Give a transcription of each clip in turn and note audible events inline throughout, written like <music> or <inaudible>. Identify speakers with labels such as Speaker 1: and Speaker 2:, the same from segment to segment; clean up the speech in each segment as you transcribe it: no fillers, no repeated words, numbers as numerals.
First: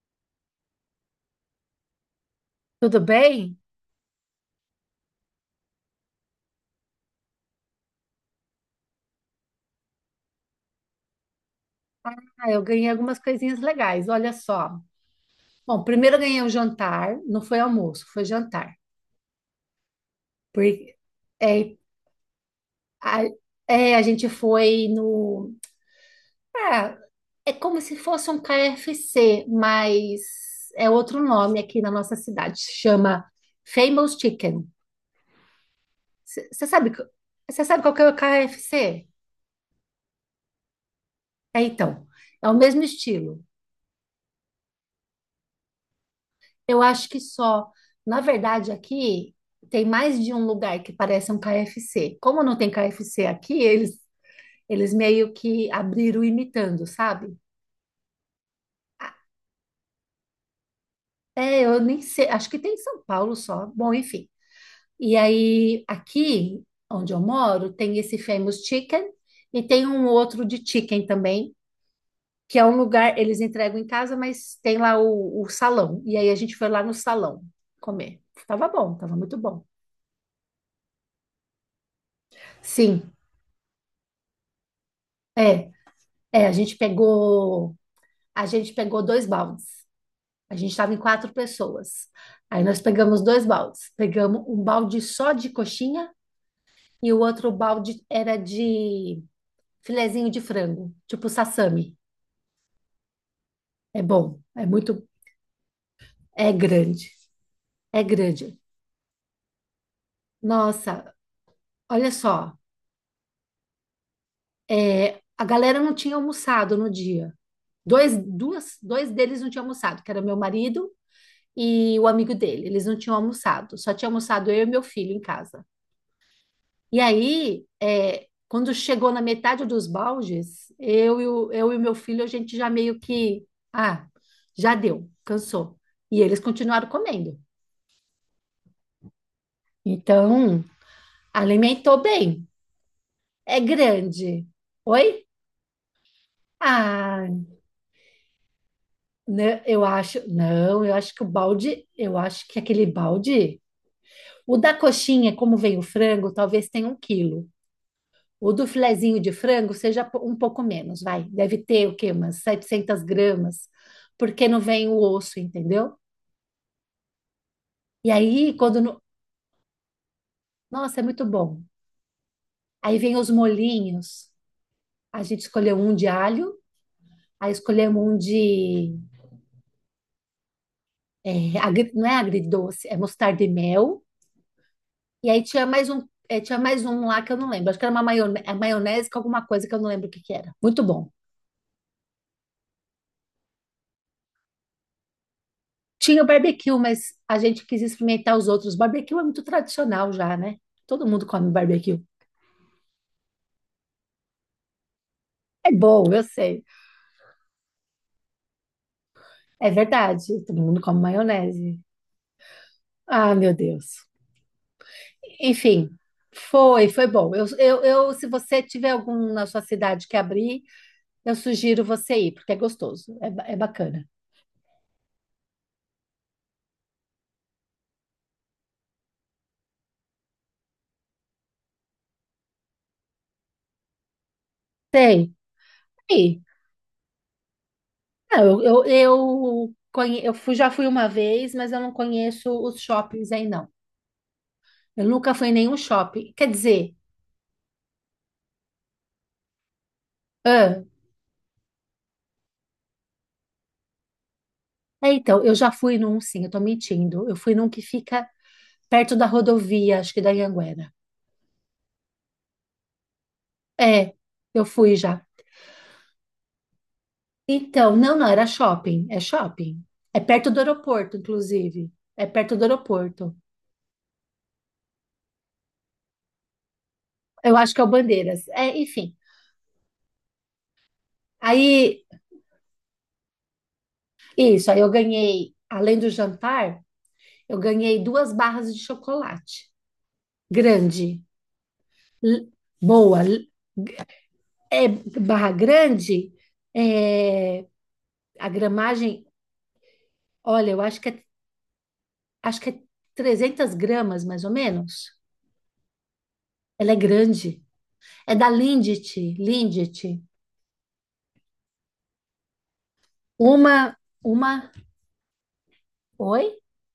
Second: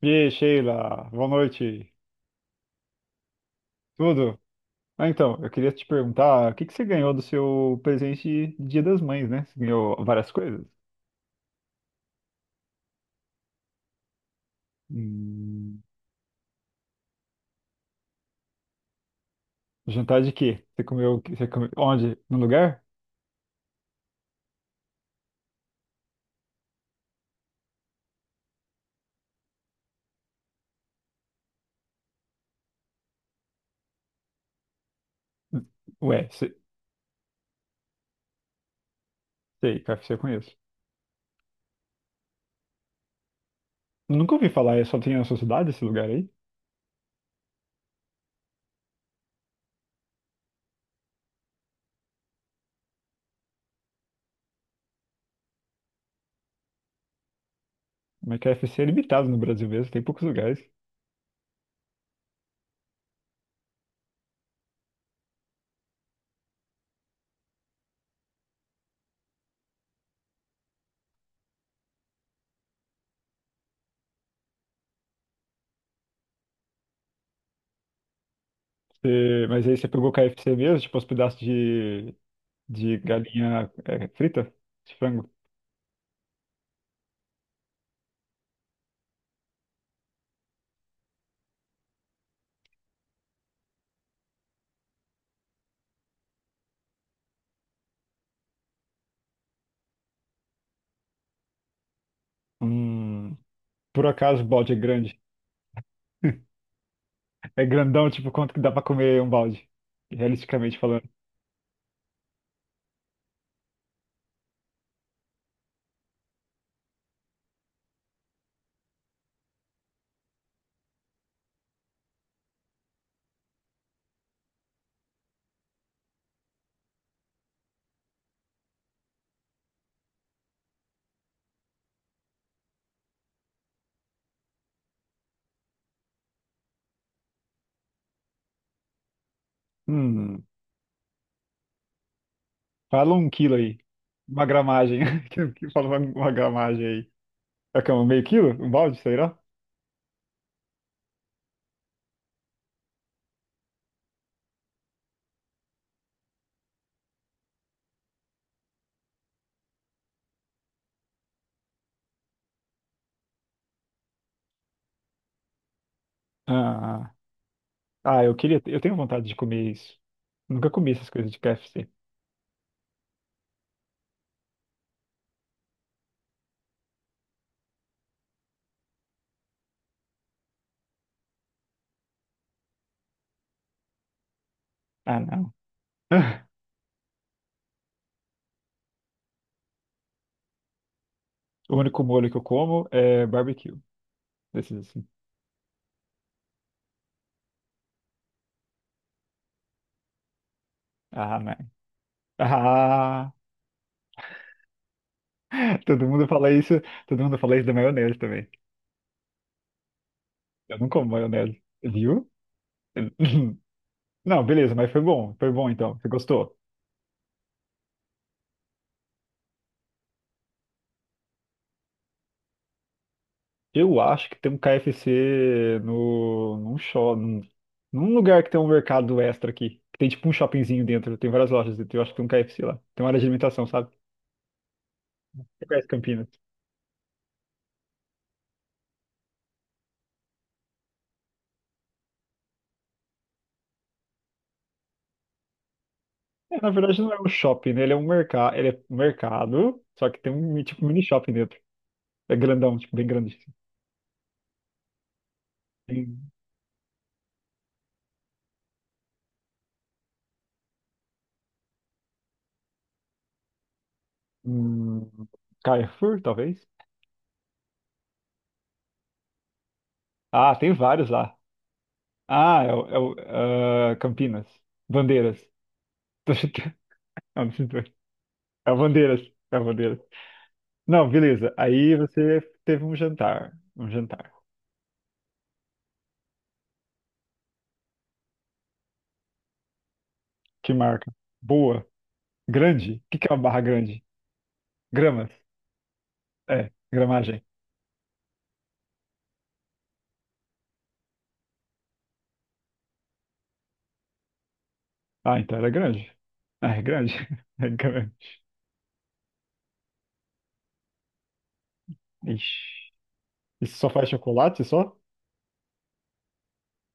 Speaker 1: E aí, Sheila, boa noite.
Speaker 2: Tudo bem?
Speaker 1: Tudo? Ah, então, eu queria te perguntar, o que que você ganhou do seu presente de Dia das Mães, né? Você ganhou várias coisas?
Speaker 2: Ah, eu ganhei algumas coisinhas legais, olha só.
Speaker 1: Hum,
Speaker 2: Bom, primeiro eu ganhei o jantar, não foi almoço, foi jantar.
Speaker 1: jantar de quê? Você
Speaker 2: Porque
Speaker 1: comeu, o quê? Você comeu
Speaker 2: é,
Speaker 1: onde? No lugar?
Speaker 2: a, a gente foi no. Ah, é como se fosse um KFC, mas é outro nome aqui na nossa cidade. Chama Famous Chicken.
Speaker 1: Ué, se-
Speaker 2: Você sabe, você sabe qual que é o KFC?
Speaker 1: sei, KFC eu conheço.
Speaker 2: É, então, é o mesmo estilo.
Speaker 1: Nunca ouvi falar, é só tem na sua cidade esse lugar aí?
Speaker 2: Eu acho que só. Na verdade, aqui tem mais de um lugar que parece um KFC. Como não tem KFC aqui, eles meio que abriram imitando, sabe?
Speaker 1: Mas KFC é
Speaker 2: Ah,
Speaker 1: limitado no Brasil mesmo, tem poucos lugares.
Speaker 2: é, eu nem sei. Acho que tem em São Paulo só. Bom, enfim. E aí, aqui onde eu moro, tem esse Famous Chicken e tem um outro de chicken também, que é um lugar, eles entregam em casa, mas tem lá o salão. E aí a gente foi lá no salão comer. Tava bom, tava muito bom.
Speaker 1: Mas aí você pegou KFC mesmo, tipo os pedaços de
Speaker 2: Sim,
Speaker 1: galinha é, frita, de frango?
Speaker 2: é. É, a gente pegou 2 baldes. A gente estava em 4 pessoas. Aí nós pegamos 2 baldes. Pegamos um balde só de coxinha e o outro balde era de filezinho de frango, tipo sassami.
Speaker 1: Hum,
Speaker 2: É
Speaker 1: por
Speaker 2: bom,
Speaker 1: acaso o balde é grande? <laughs>
Speaker 2: é grande,
Speaker 1: É
Speaker 2: é
Speaker 1: grandão, tipo, quanto
Speaker 2: grande.
Speaker 1: que dá pra comer um balde? Realisticamente falando.
Speaker 2: Nossa, olha só, a galera não tinha almoçado no dia. Dois deles não tinham almoçado, que era meu marido e o amigo dele. Eles não tinham almoçado, só tinha almoçado eu e meu filho em casa. E aí, quando chegou na metade dos baldes, eu e o meu filho, a gente já meio que, ah, já deu, cansou. E eles continuaram comendo.
Speaker 1: Hum,
Speaker 2: Então, alimentou bem.
Speaker 1: fala um quilo
Speaker 2: É
Speaker 1: aí.
Speaker 2: grande.
Speaker 1: Uma gramagem. <laughs>
Speaker 2: Oi?
Speaker 1: Que Fala uma gramagem aí.
Speaker 2: Ah,
Speaker 1: É que é um meio quilo? Um balde, será?
Speaker 2: né, eu acho, não, eu acho que o balde, eu acho que aquele balde, o da coxinha, como vem o frango, talvez tenha 1 quilo. O do filezinho de frango seja um pouco menos, vai. Deve ter o quê? Umas 700 gramas, porque não vem o osso, entendeu?
Speaker 1: Ah,
Speaker 2: E
Speaker 1: ah, eu
Speaker 2: aí,
Speaker 1: queria.
Speaker 2: quando.
Speaker 1: Eu tenho
Speaker 2: Não-
Speaker 1: vontade de comer isso. Nunca comi
Speaker 2: Nossa, é
Speaker 1: essas
Speaker 2: muito
Speaker 1: coisas de
Speaker 2: bom.
Speaker 1: KFC.
Speaker 2: Aí vem os molhinhos. A gente escolheu um de alho, aí escolhemos um de. Não é agridoce, é mostarda e mel.
Speaker 1: Ah,
Speaker 2: E aí
Speaker 1: não.
Speaker 2: tinha mais um,
Speaker 1: <laughs>
Speaker 2: tinha mais um lá que eu não lembro. Acho que era uma maionese, com alguma coisa que eu não lembro o que que era. Muito bom.
Speaker 1: O único molho que eu como é barbecue. Desses assim.
Speaker 2: Tinha o barbecue, mas a gente quis experimentar os outros. Barbecue é muito tradicional já, né? Todo mundo
Speaker 1: Ah,
Speaker 2: come
Speaker 1: man.
Speaker 2: barbecue.
Speaker 1: Ah,
Speaker 2: É
Speaker 1: <laughs>
Speaker 2: bom,
Speaker 1: todo
Speaker 2: eu
Speaker 1: mundo fala
Speaker 2: sei.
Speaker 1: isso. Todo mundo fala isso da maionese também.
Speaker 2: É verdade. Todo
Speaker 1: Eu
Speaker 2: mundo
Speaker 1: não
Speaker 2: come
Speaker 1: como maionese.
Speaker 2: maionese.
Speaker 1: Viu?
Speaker 2: Ah, meu
Speaker 1: <laughs>
Speaker 2: Deus.
Speaker 1: Não, beleza, mas foi bom
Speaker 2: Enfim,
Speaker 1: então. Você gostou?
Speaker 2: foi bom. Se você tiver algum na sua cidade que abrir, eu sugiro você ir, porque é gostoso, é
Speaker 1: Eu
Speaker 2: bacana.
Speaker 1: acho que tem um KFC no, num, shop, num, num, lugar que tem um mercado extra aqui. Que tem tipo um shoppingzinho dentro, tem várias lojas dentro. Eu acho que tem um KFC lá. Tem uma área de alimentação, sabe?
Speaker 2: Tem,
Speaker 1: Você conhece Campinas?
Speaker 2: tem. Não, eu fui, já fui uma vez, mas eu não conheço os shoppings aí, não. Eu nunca fui em nenhum shopping. Quer
Speaker 1: É, na
Speaker 2: dizer,
Speaker 1: verdade não é um shopping, né? Ele é um mercado, só que tem um tipo mini shopping dentro. É grandão, tipo, bem grande. Assim.
Speaker 2: é, então, eu já fui
Speaker 1: Tem
Speaker 2: num, sim, eu tô mentindo. Eu fui num que fica perto da rodovia, acho que da Anhanguera. É, eu fui
Speaker 1: um
Speaker 2: já.
Speaker 1: Carrefour, talvez?
Speaker 2: Então, não, não, era shopping. É perto
Speaker 1: Ah,
Speaker 2: do
Speaker 1: tem vários
Speaker 2: aeroporto,
Speaker 1: lá.
Speaker 2: inclusive. É perto do
Speaker 1: Ah,
Speaker 2: aeroporto.
Speaker 1: ah, Campinas. Bandeiras. <laughs> Tô chutando. Ah, não
Speaker 2: Eu
Speaker 1: sei.
Speaker 2: acho que é o Bandeiras. É, enfim.
Speaker 1: Cavandeiras, Cavandeiras. Não, beleza. Aí
Speaker 2: Aí,
Speaker 1: você teve um jantar. Um jantar.
Speaker 2: isso, aí eu ganhei, além do jantar, eu ganhei duas barras de chocolate.
Speaker 1: Que marca?
Speaker 2: Grande,
Speaker 1: Boa.
Speaker 2: l-
Speaker 1: Grande? O que
Speaker 2: boa.
Speaker 1: que é uma barra grande?
Speaker 2: É,
Speaker 1: Gramas?
Speaker 2: barra grande,
Speaker 1: É, gramagem.
Speaker 2: é, a gramagem, olha, eu acho que é 300 gramas, mais ou menos.
Speaker 1: Ah, então era grande. Ah, é
Speaker 2: Ela é
Speaker 1: grande. <laughs>
Speaker 2: grande.
Speaker 1: É grande.
Speaker 2: É da Lindt, Lindt.
Speaker 1: Ixi. Isso só
Speaker 2: Uma,
Speaker 1: faz chocolate,
Speaker 2: uma,
Speaker 1: só?
Speaker 2: oi?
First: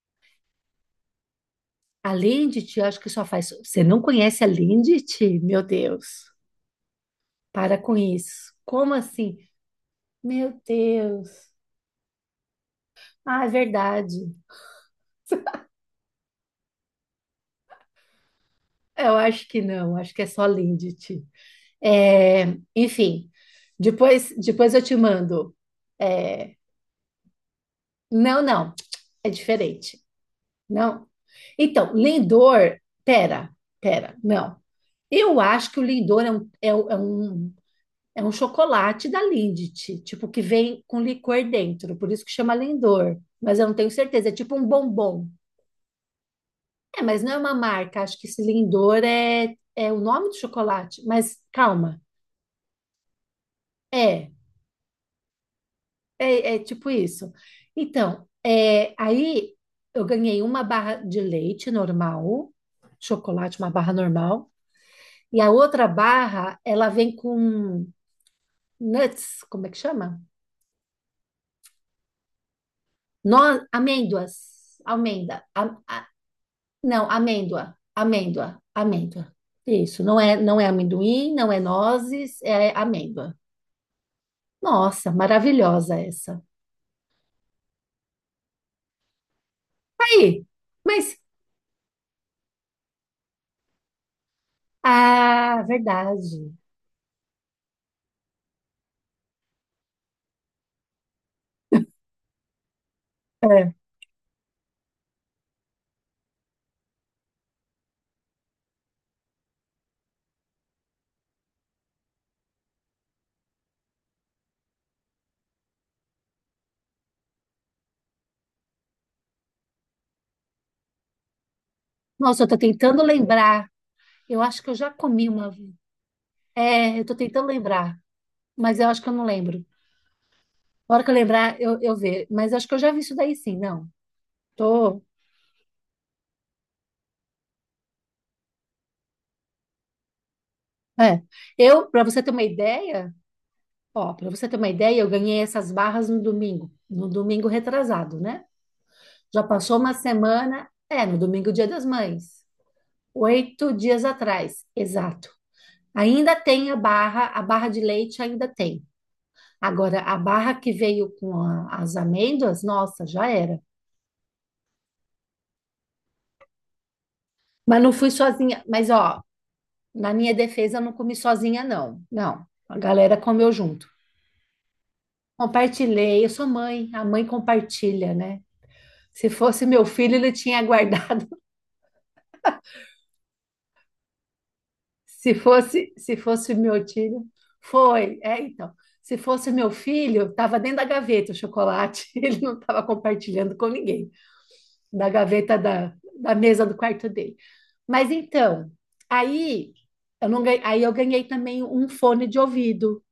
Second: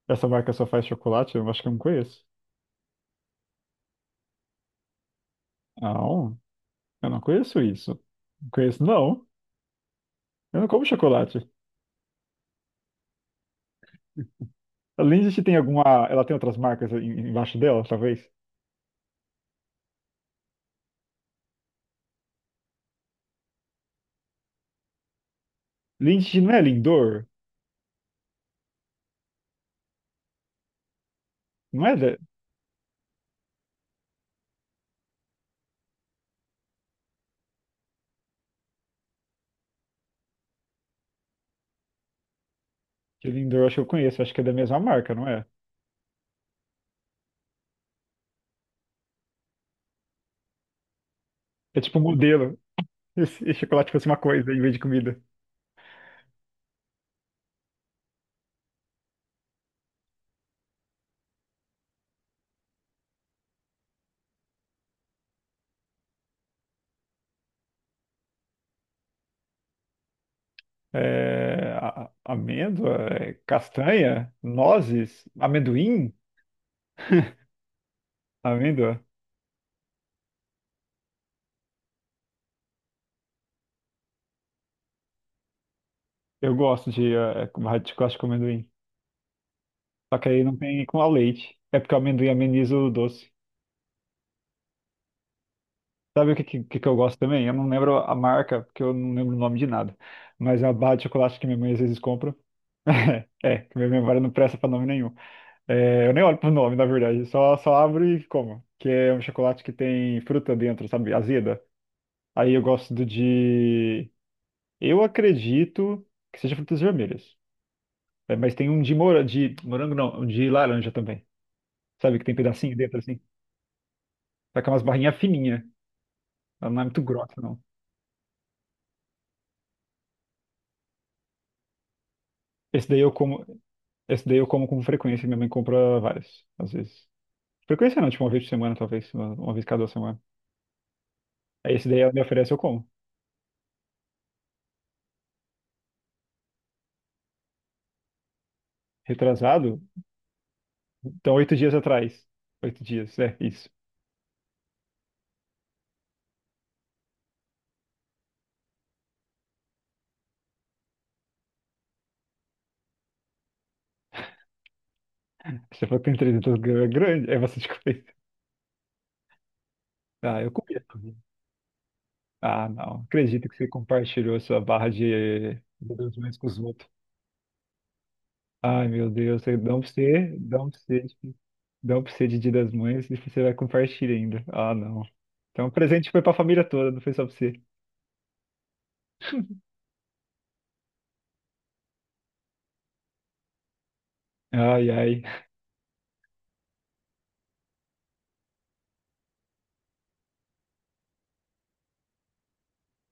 Speaker 1: Essa marca só faz chocolate? Eu acho que eu não
Speaker 2: A
Speaker 1: conheço.
Speaker 2: Lindt, eu acho que só faz. Você não conhece a Lindt? Meu Deus.
Speaker 1: Não, eu não conheço
Speaker 2: Para
Speaker 1: isso.
Speaker 2: com
Speaker 1: Não
Speaker 2: isso.
Speaker 1: conheço,
Speaker 2: Como
Speaker 1: não.
Speaker 2: assim? Meu
Speaker 1: Eu não como chocolate.
Speaker 2: Deus. Ah, é verdade.
Speaker 1: A Lindt tem alguma... Ela tem outras marcas embaixo dela, talvez?
Speaker 2: Eu acho que não, acho que é só Lindt. É, enfim, depois eu te mando.
Speaker 1: Lindt não
Speaker 2: É,
Speaker 1: é Lindor?
Speaker 2: não, não, é diferente. Não.
Speaker 1: Não
Speaker 2: Então,
Speaker 1: é.
Speaker 2: Lindor, pera, pera, não. Eu acho que o Lindor é um, é um chocolate da Lindt, tipo, que vem com licor dentro, por isso que chama Lindor,
Speaker 1: Que
Speaker 2: mas
Speaker 1: Lindor,
Speaker 2: eu não
Speaker 1: acho que eu
Speaker 2: tenho
Speaker 1: conheço,
Speaker 2: certeza, é
Speaker 1: acho que é da
Speaker 2: tipo um
Speaker 1: mesma marca, não
Speaker 2: bombom.
Speaker 1: é?
Speaker 2: É, mas não é uma marca, acho que esse Lindor é o nome do chocolate, mas
Speaker 1: É tipo
Speaker 2: calma,
Speaker 1: um modelo. E se chocolate fosse uma
Speaker 2: é,
Speaker 1: coisa em vez de comida.
Speaker 2: é tipo isso. Então, aí eu ganhei uma barra de leite normal, chocolate, uma barra normal, e a outra barra, ela vem com nuts, como é que chama?
Speaker 1: É, amêndoa, é,
Speaker 2: No, amêndoas,
Speaker 1: castanha, nozes,
Speaker 2: amêndoa,
Speaker 1: amendoim.
Speaker 2: não,
Speaker 1: <laughs>
Speaker 2: amêndoa, amêndoa,
Speaker 1: Amêndoa.
Speaker 2: amêndoa. Isso, não é amendoim, não é nozes, é amêndoa. Nossa, maravilhosa essa.
Speaker 1: Eu gosto de de chocolate com amendoim. Só que aí
Speaker 2: Aí,
Speaker 1: não tem com a
Speaker 2: mas,
Speaker 1: leite. É porque o amendoim ameniza o doce.
Speaker 2: ah,
Speaker 1: Sabe o
Speaker 2: verdade.
Speaker 1: que eu gosto também? Eu não lembro a marca, porque eu não lembro o nome de nada. Mas é uma barra de chocolate que minha mãe às vezes compra. <laughs> É,
Speaker 2: É.
Speaker 1: que minha memória não presta pra nome nenhum. É, eu nem olho pro nome, na verdade. Só abro e como. Que é um chocolate que tem fruta dentro, sabe? Azeda. Aí eu gosto do de. Eu acredito que seja frutas vermelhas. É, mas tem um de, de morango, não. Um de laranja também. Sabe? Que tem
Speaker 2: Nossa, eu tô
Speaker 1: pedacinho dentro
Speaker 2: tentando
Speaker 1: assim.
Speaker 2: lembrar. Eu acho
Speaker 1: Só
Speaker 2: que
Speaker 1: que é
Speaker 2: eu
Speaker 1: umas
Speaker 2: já
Speaker 1: barrinhas
Speaker 2: comi uma
Speaker 1: fininhas.
Speaker 2: vez.
Speaker 1: Ela não é
Speaker 2: É,
Speaker 1: muito
Speaker 2: eu tô
Speaker 1: grossa,
Speaker 2: tentando
Speaker 1: não.
Speaker 2: lembrar, mas eu acho que eu não lembro. A hora que eu lembrar, eu ver. Mas eu acho que eu
Speaker 1: Esse
Speaker 2: já vi
Speaker 1: daí eu
Speaker 2: isso daí
Speaker 1: como.
Speaker 2: sim, não.
Speaker 1: Esse daí eu como com
Speaker 2: Tô.
Speaker 1: frequência. Minha mãe compra vários, às vezes. Frequência não, tipo uma vez por semana, talvez. Uma vez cada semana.
Speaker 2: É.
Speaker 1: Aí esse
Speaker 2: Eu,
Speaker 1: daí
Speaker 2: para
Speaker 1: ela
Speaker 2: você
Speaker 1: me
Speaker 2: ter uma
Speaker 1: oferece, eu como.
Speaker 2: ideia, ó, para você ter uma ideia, eu ganhei essas barras no domingo, no domingo retrasado, né? Já passou
Speaker 1: Retrasado.
Speaker 2: uma semana, é, no
Speaker 1: Então,
Speaker 2: domingo,
Speaker 1: oito
Speaker 2: Dia
Speaker 1: dias
Speaker 2: das
Speaker 1: atrás.
Speaker 2: Mães.
Speaker 1: Oito dias, é isso.
Speaker 2: 8 dias atrás, exato. Ainda tem a barra, de leite ainda tem. Agora, a barra que veio com as amêndoas, nossa, já era.
Speaker 1: Você falou que tem 300 gramas, é grande, é bastante
Speaker 2: Mas
Speaker 1: <laughs>
Speaker 2: não fui
Speaker 1: coisa.
Speaker 2: sozinha. Mas, ó, na minha
Speaker 1: Ah, eu
Speaker 2: defesa, eu
Speaker 1: comia
Speaker 2: não comi
Speaker 1: também.
Speaker 2: sozinha, não. Não.
Speaker 1: Ah,
Speaker 2: A
Speaker 1: não.
Speaker 2: galera
Speaker 1: Acredito
Speaker 2: comeu
Speaker 1: que você
Speaker 2: junto.
Speaker 1: compartilhou sua barra de
Speaker 2: Compartilhei, eu
Speaker 1: deduções
Speaker 2: sou
Speaker 1: com os
Speaker 2: mãe,
Speaker 1: outros.
Speaker 2: a mãe compartilha, né?
Speaker 1: Ai, meu
Speaker 2: Se
Speaker 1: Deus, você
Speaker 2: fosse
Speaker 1: dá um
Speaker 2: meu
Speaker 1: pra
Speaker 2: filho, ele
Speaker 1: você, dá
Speaker 2: tinha
Speaker 1: um pra você,
Speaker 2: guardado.
Speaker 1: dá um pra você de Dia das Mães e você vai compartilhar ainda. Ah, não.
Speaker 2: <laughs>
Speaker 1: Então, o presente
Speaker 2: Se
Speaker 1: foi pra
Speaker 2: fosse
Speaker 1: família
Speaker 2: meu
Speaker 1: toda, não foi
Speaker 2: filho,
Speaker 1: só pra você.
Speaker 2: foi, é, então. Se fosse meu filho, estava dentro da gaveta o chocolate, <laughs> ele não estava compartilhando com ninguém,
Speaker 1: Ai,
Speaker 2: da
Speaker 1: ai.
Speaker 2: gaveta da mesa do quarto dele. Mas então, aí eu não ganhei, aí eu ganhei também um fone de ouvido,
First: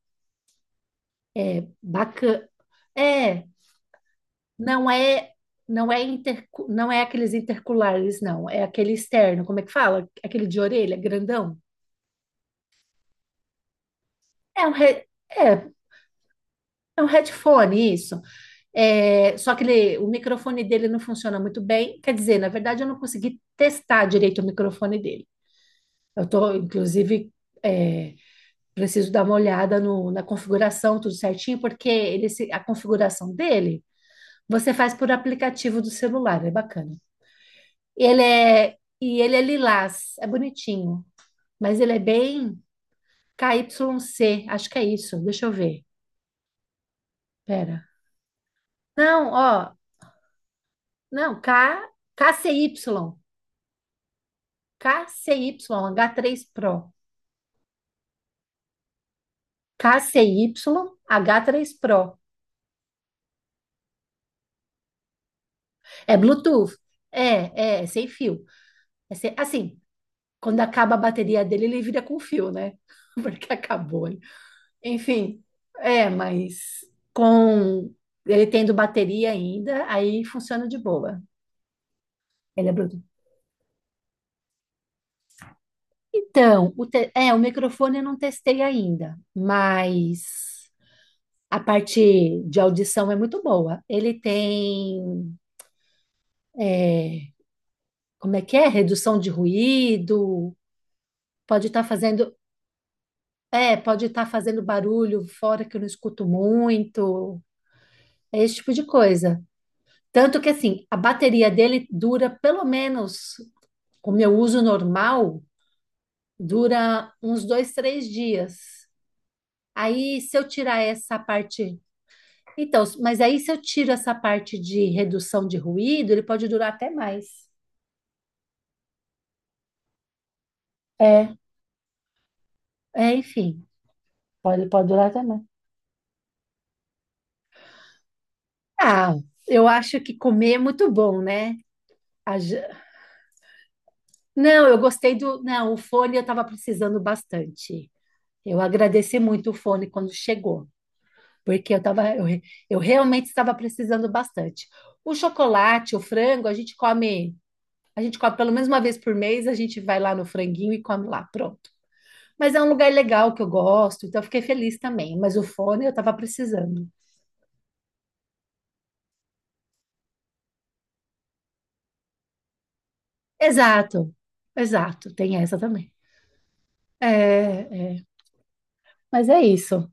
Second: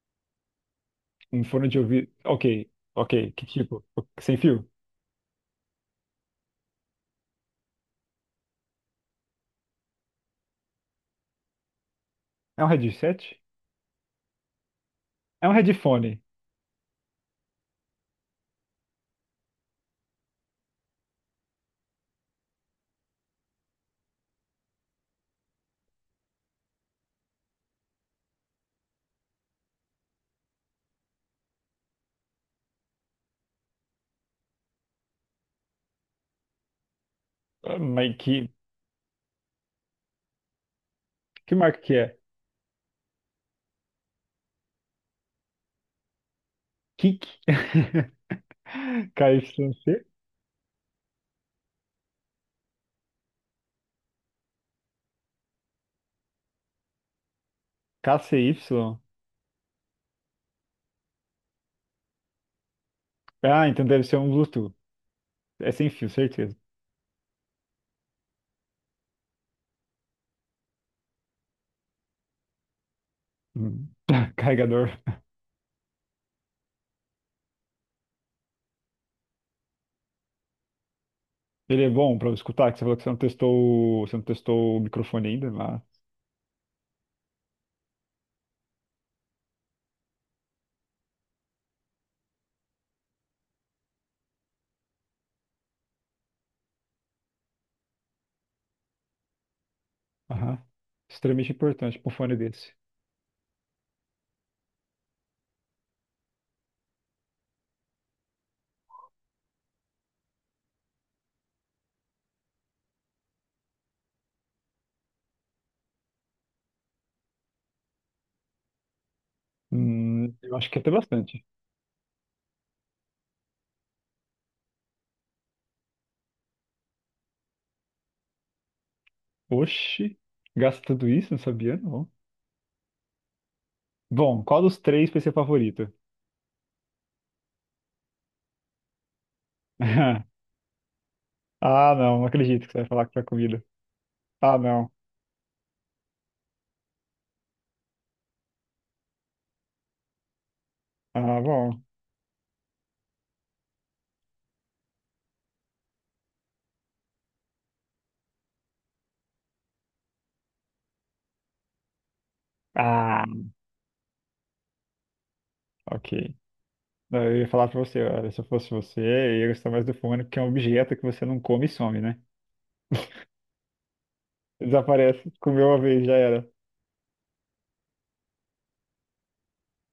Speaker 1: Um fone de ouvido. Ok,
Speaker 2: bacana.
Speaker 1: ok. Que
Speaker 2: É,
Speaker 1: tipo? Sem fio?
Speaker 2: Não é, não é aqueles interculares, não. É aquele externo, como é que fala? Aquele de orelha, grandão.
Speaker 1: É um headset?
Speaker 2: É um, he- é,
Speaker 1: É um headphone.
Speaker 2: é um headphone, isso. É, só que o microfone dele não funciona muito bem. Quer dizer, na verdade, eu não consegui testar direito o microfone dele. Eu tô, inclusive, é, preciso dar uma olhada na configuração, tudo certinho, porque ele, se- a configuração dele você faz por aplicativo do celular, é bacana.
Speaker 1: Ah, Mas
Speaker 2: E ele é lilás, é bonitinho,
Speaker 1: que
Speaker 2: mas
Speaker 1: marca
Speaker 2: ele
Speaker 1: que
Speaker 2: é
Speaker 1: é?
Speaker 2: bem K KYC, acho que é isso. Deixa eu ver.
Speaker 1: Kik?
Speaker 2: Pera.
Speaker 1: <laughs>
Speaker 2: Não,
Speaker 1: KYC? Y.
Speaker 2: ó,
Speaker 1: C?
Speaker 2: não, KCY, KCY, H3 Pro.
Speaker 1: K C Y?
Speaker 2: KCY h três Pro.
Speaker 1: Ah, então deve ser um Bluetooth. É sem fio,
Speaker 2: É
Speaker 1: certeza.
Speaker 2: Bluetooth. É sem fio. Assim, quando acaba a bateria dele, ele vira com fio, né? <laughs> Porque
Speaker 1: Hum.
Speaker 2: acabou.
Speaker 1: <laughs> Carregador.
Speaker 2: Enfim, mas com ele tendo bateria ainda, aí funciona de boa.
Speaker 1: Ele é bom pra eu
Speaker 2: Ele
Speaker 1: escutar,
Speaker 2: é
Speaker 1: que você falou que
Speaker 2: Bluetooth.
Speaker 1: você não testou, você não testou o microfone ainda, mas...
Speaker 2: Então, o microfone eu não testei ainda, mas a parte de audição é muito boa. Ele tem, é, como é que é? Redução de ruído,
Speaker 1: Aham. Extremamente
Speaker 2: pode estar
Speaker 1: importante pra um
Speaker 2: fazendo,
Speaker 1: fone desse.
Speaker 2: pode estar fazendo barulho fora que eu não escuto muito, é esse tipo de coisa. Tanto que assim, a bateria dele dura pelo menos o meu uso normal, dura uns 2, 3 dias. Aí, se eu
Speaker 1: Eu acho que
Speaker 2: tirar
Speaker 1: é até
Speaker 2: essa
Speaker 1: bastante.
Speaker 2: parte. Então, mas aí, se eu tiro essa parte de redução de ruído, ele pode durar até mais.
Speaker 1: Oxi, gasta tudo isso?
Speaker 2: É,
Speaker 1: Não sabia, não.
Speaker 2: Enfim.
Speaker 1: Bom, qual dos
Speaker 2: Pode durar
Speaker 1: três
Speaker 2: até
Speaker 1: vai ser
Speaker 2: também.
Speaker 1: favorito?
Speaker 2: Ah, eu acho que
Speaker 1: <laughs>
Speaker 2: comer é muito bom, né?
Speaker 1: Ah, não
Speaker 2: A ge-
Speaker 1: acredito que você vai falar que foi comida. Ah,
Speaker 2: Não, eu
Speaker 1: não.
Speaker 2: gostei do. Não, o fone eu estava precisando bastante. Eu agradeci muito o fone quando chegou.
Speaker 1: Ah,
Speaker 2: Porque
Speaker 1: bom.
Speaker 2: eu tava, eu, re- eu realmente estava precisando bastante. O chocolate, o frango, a gente come pelo menos 1 vez por mês, a gente vai lá no franguinho e come lá, pronto. Mas é um lugar
Speaker 1: Ah,
Speaker 2: legal que eu gosto, então eu fiquei feliz também. Mas o fone eu estava
Speaker 1: ok.
Speaker 2: precisando.
Speaker 1: Eu ia falar pra você, olha, se eu fosse você, eu ia gostar mais do fone, porque é um objeto que você não come e some, né?
Speaker 2: Exato, exato,
Speaker 1: Desaparece,
Speaker 2: tem essa
Speaker 1: comeu uma
Speaker 2: também.
Speaker 1: vez, já era.
Speaker 2: É, é. Mas é isso.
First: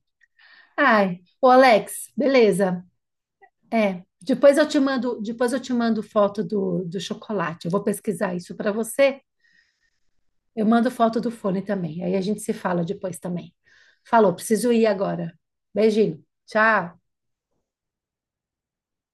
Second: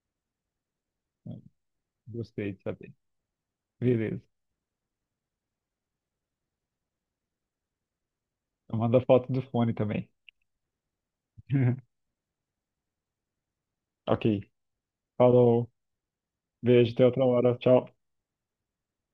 Speaker 2: Ai, o Alex,
Speaker 1: Gostei de
Speaker 2: beleza.
Speaker 1: saber.
Speaker 2: É,
Speaker 1: Beleza.
Speaker 2: depois eu te mando foto do chocolate. Eu vou pesquisar isso para
Speaker 1: Eu mando a
Speaker 2: você.
Speaker 1: foto do fone também.
Speaker 2: Eu mando foto do fone também.
Speaker 1: <laughs>
Speaker 2: Aí a gente se fala depois também.
Speaker 1: Ok.
Speaker 2: Falou, preciso ir agora.
Speaker 1: Falou.
Speaker 2: Beijinho.
Speaker 1: Beijo,
Speaker 2: Tchau.
Speaker 1: até outra hora. Tchau.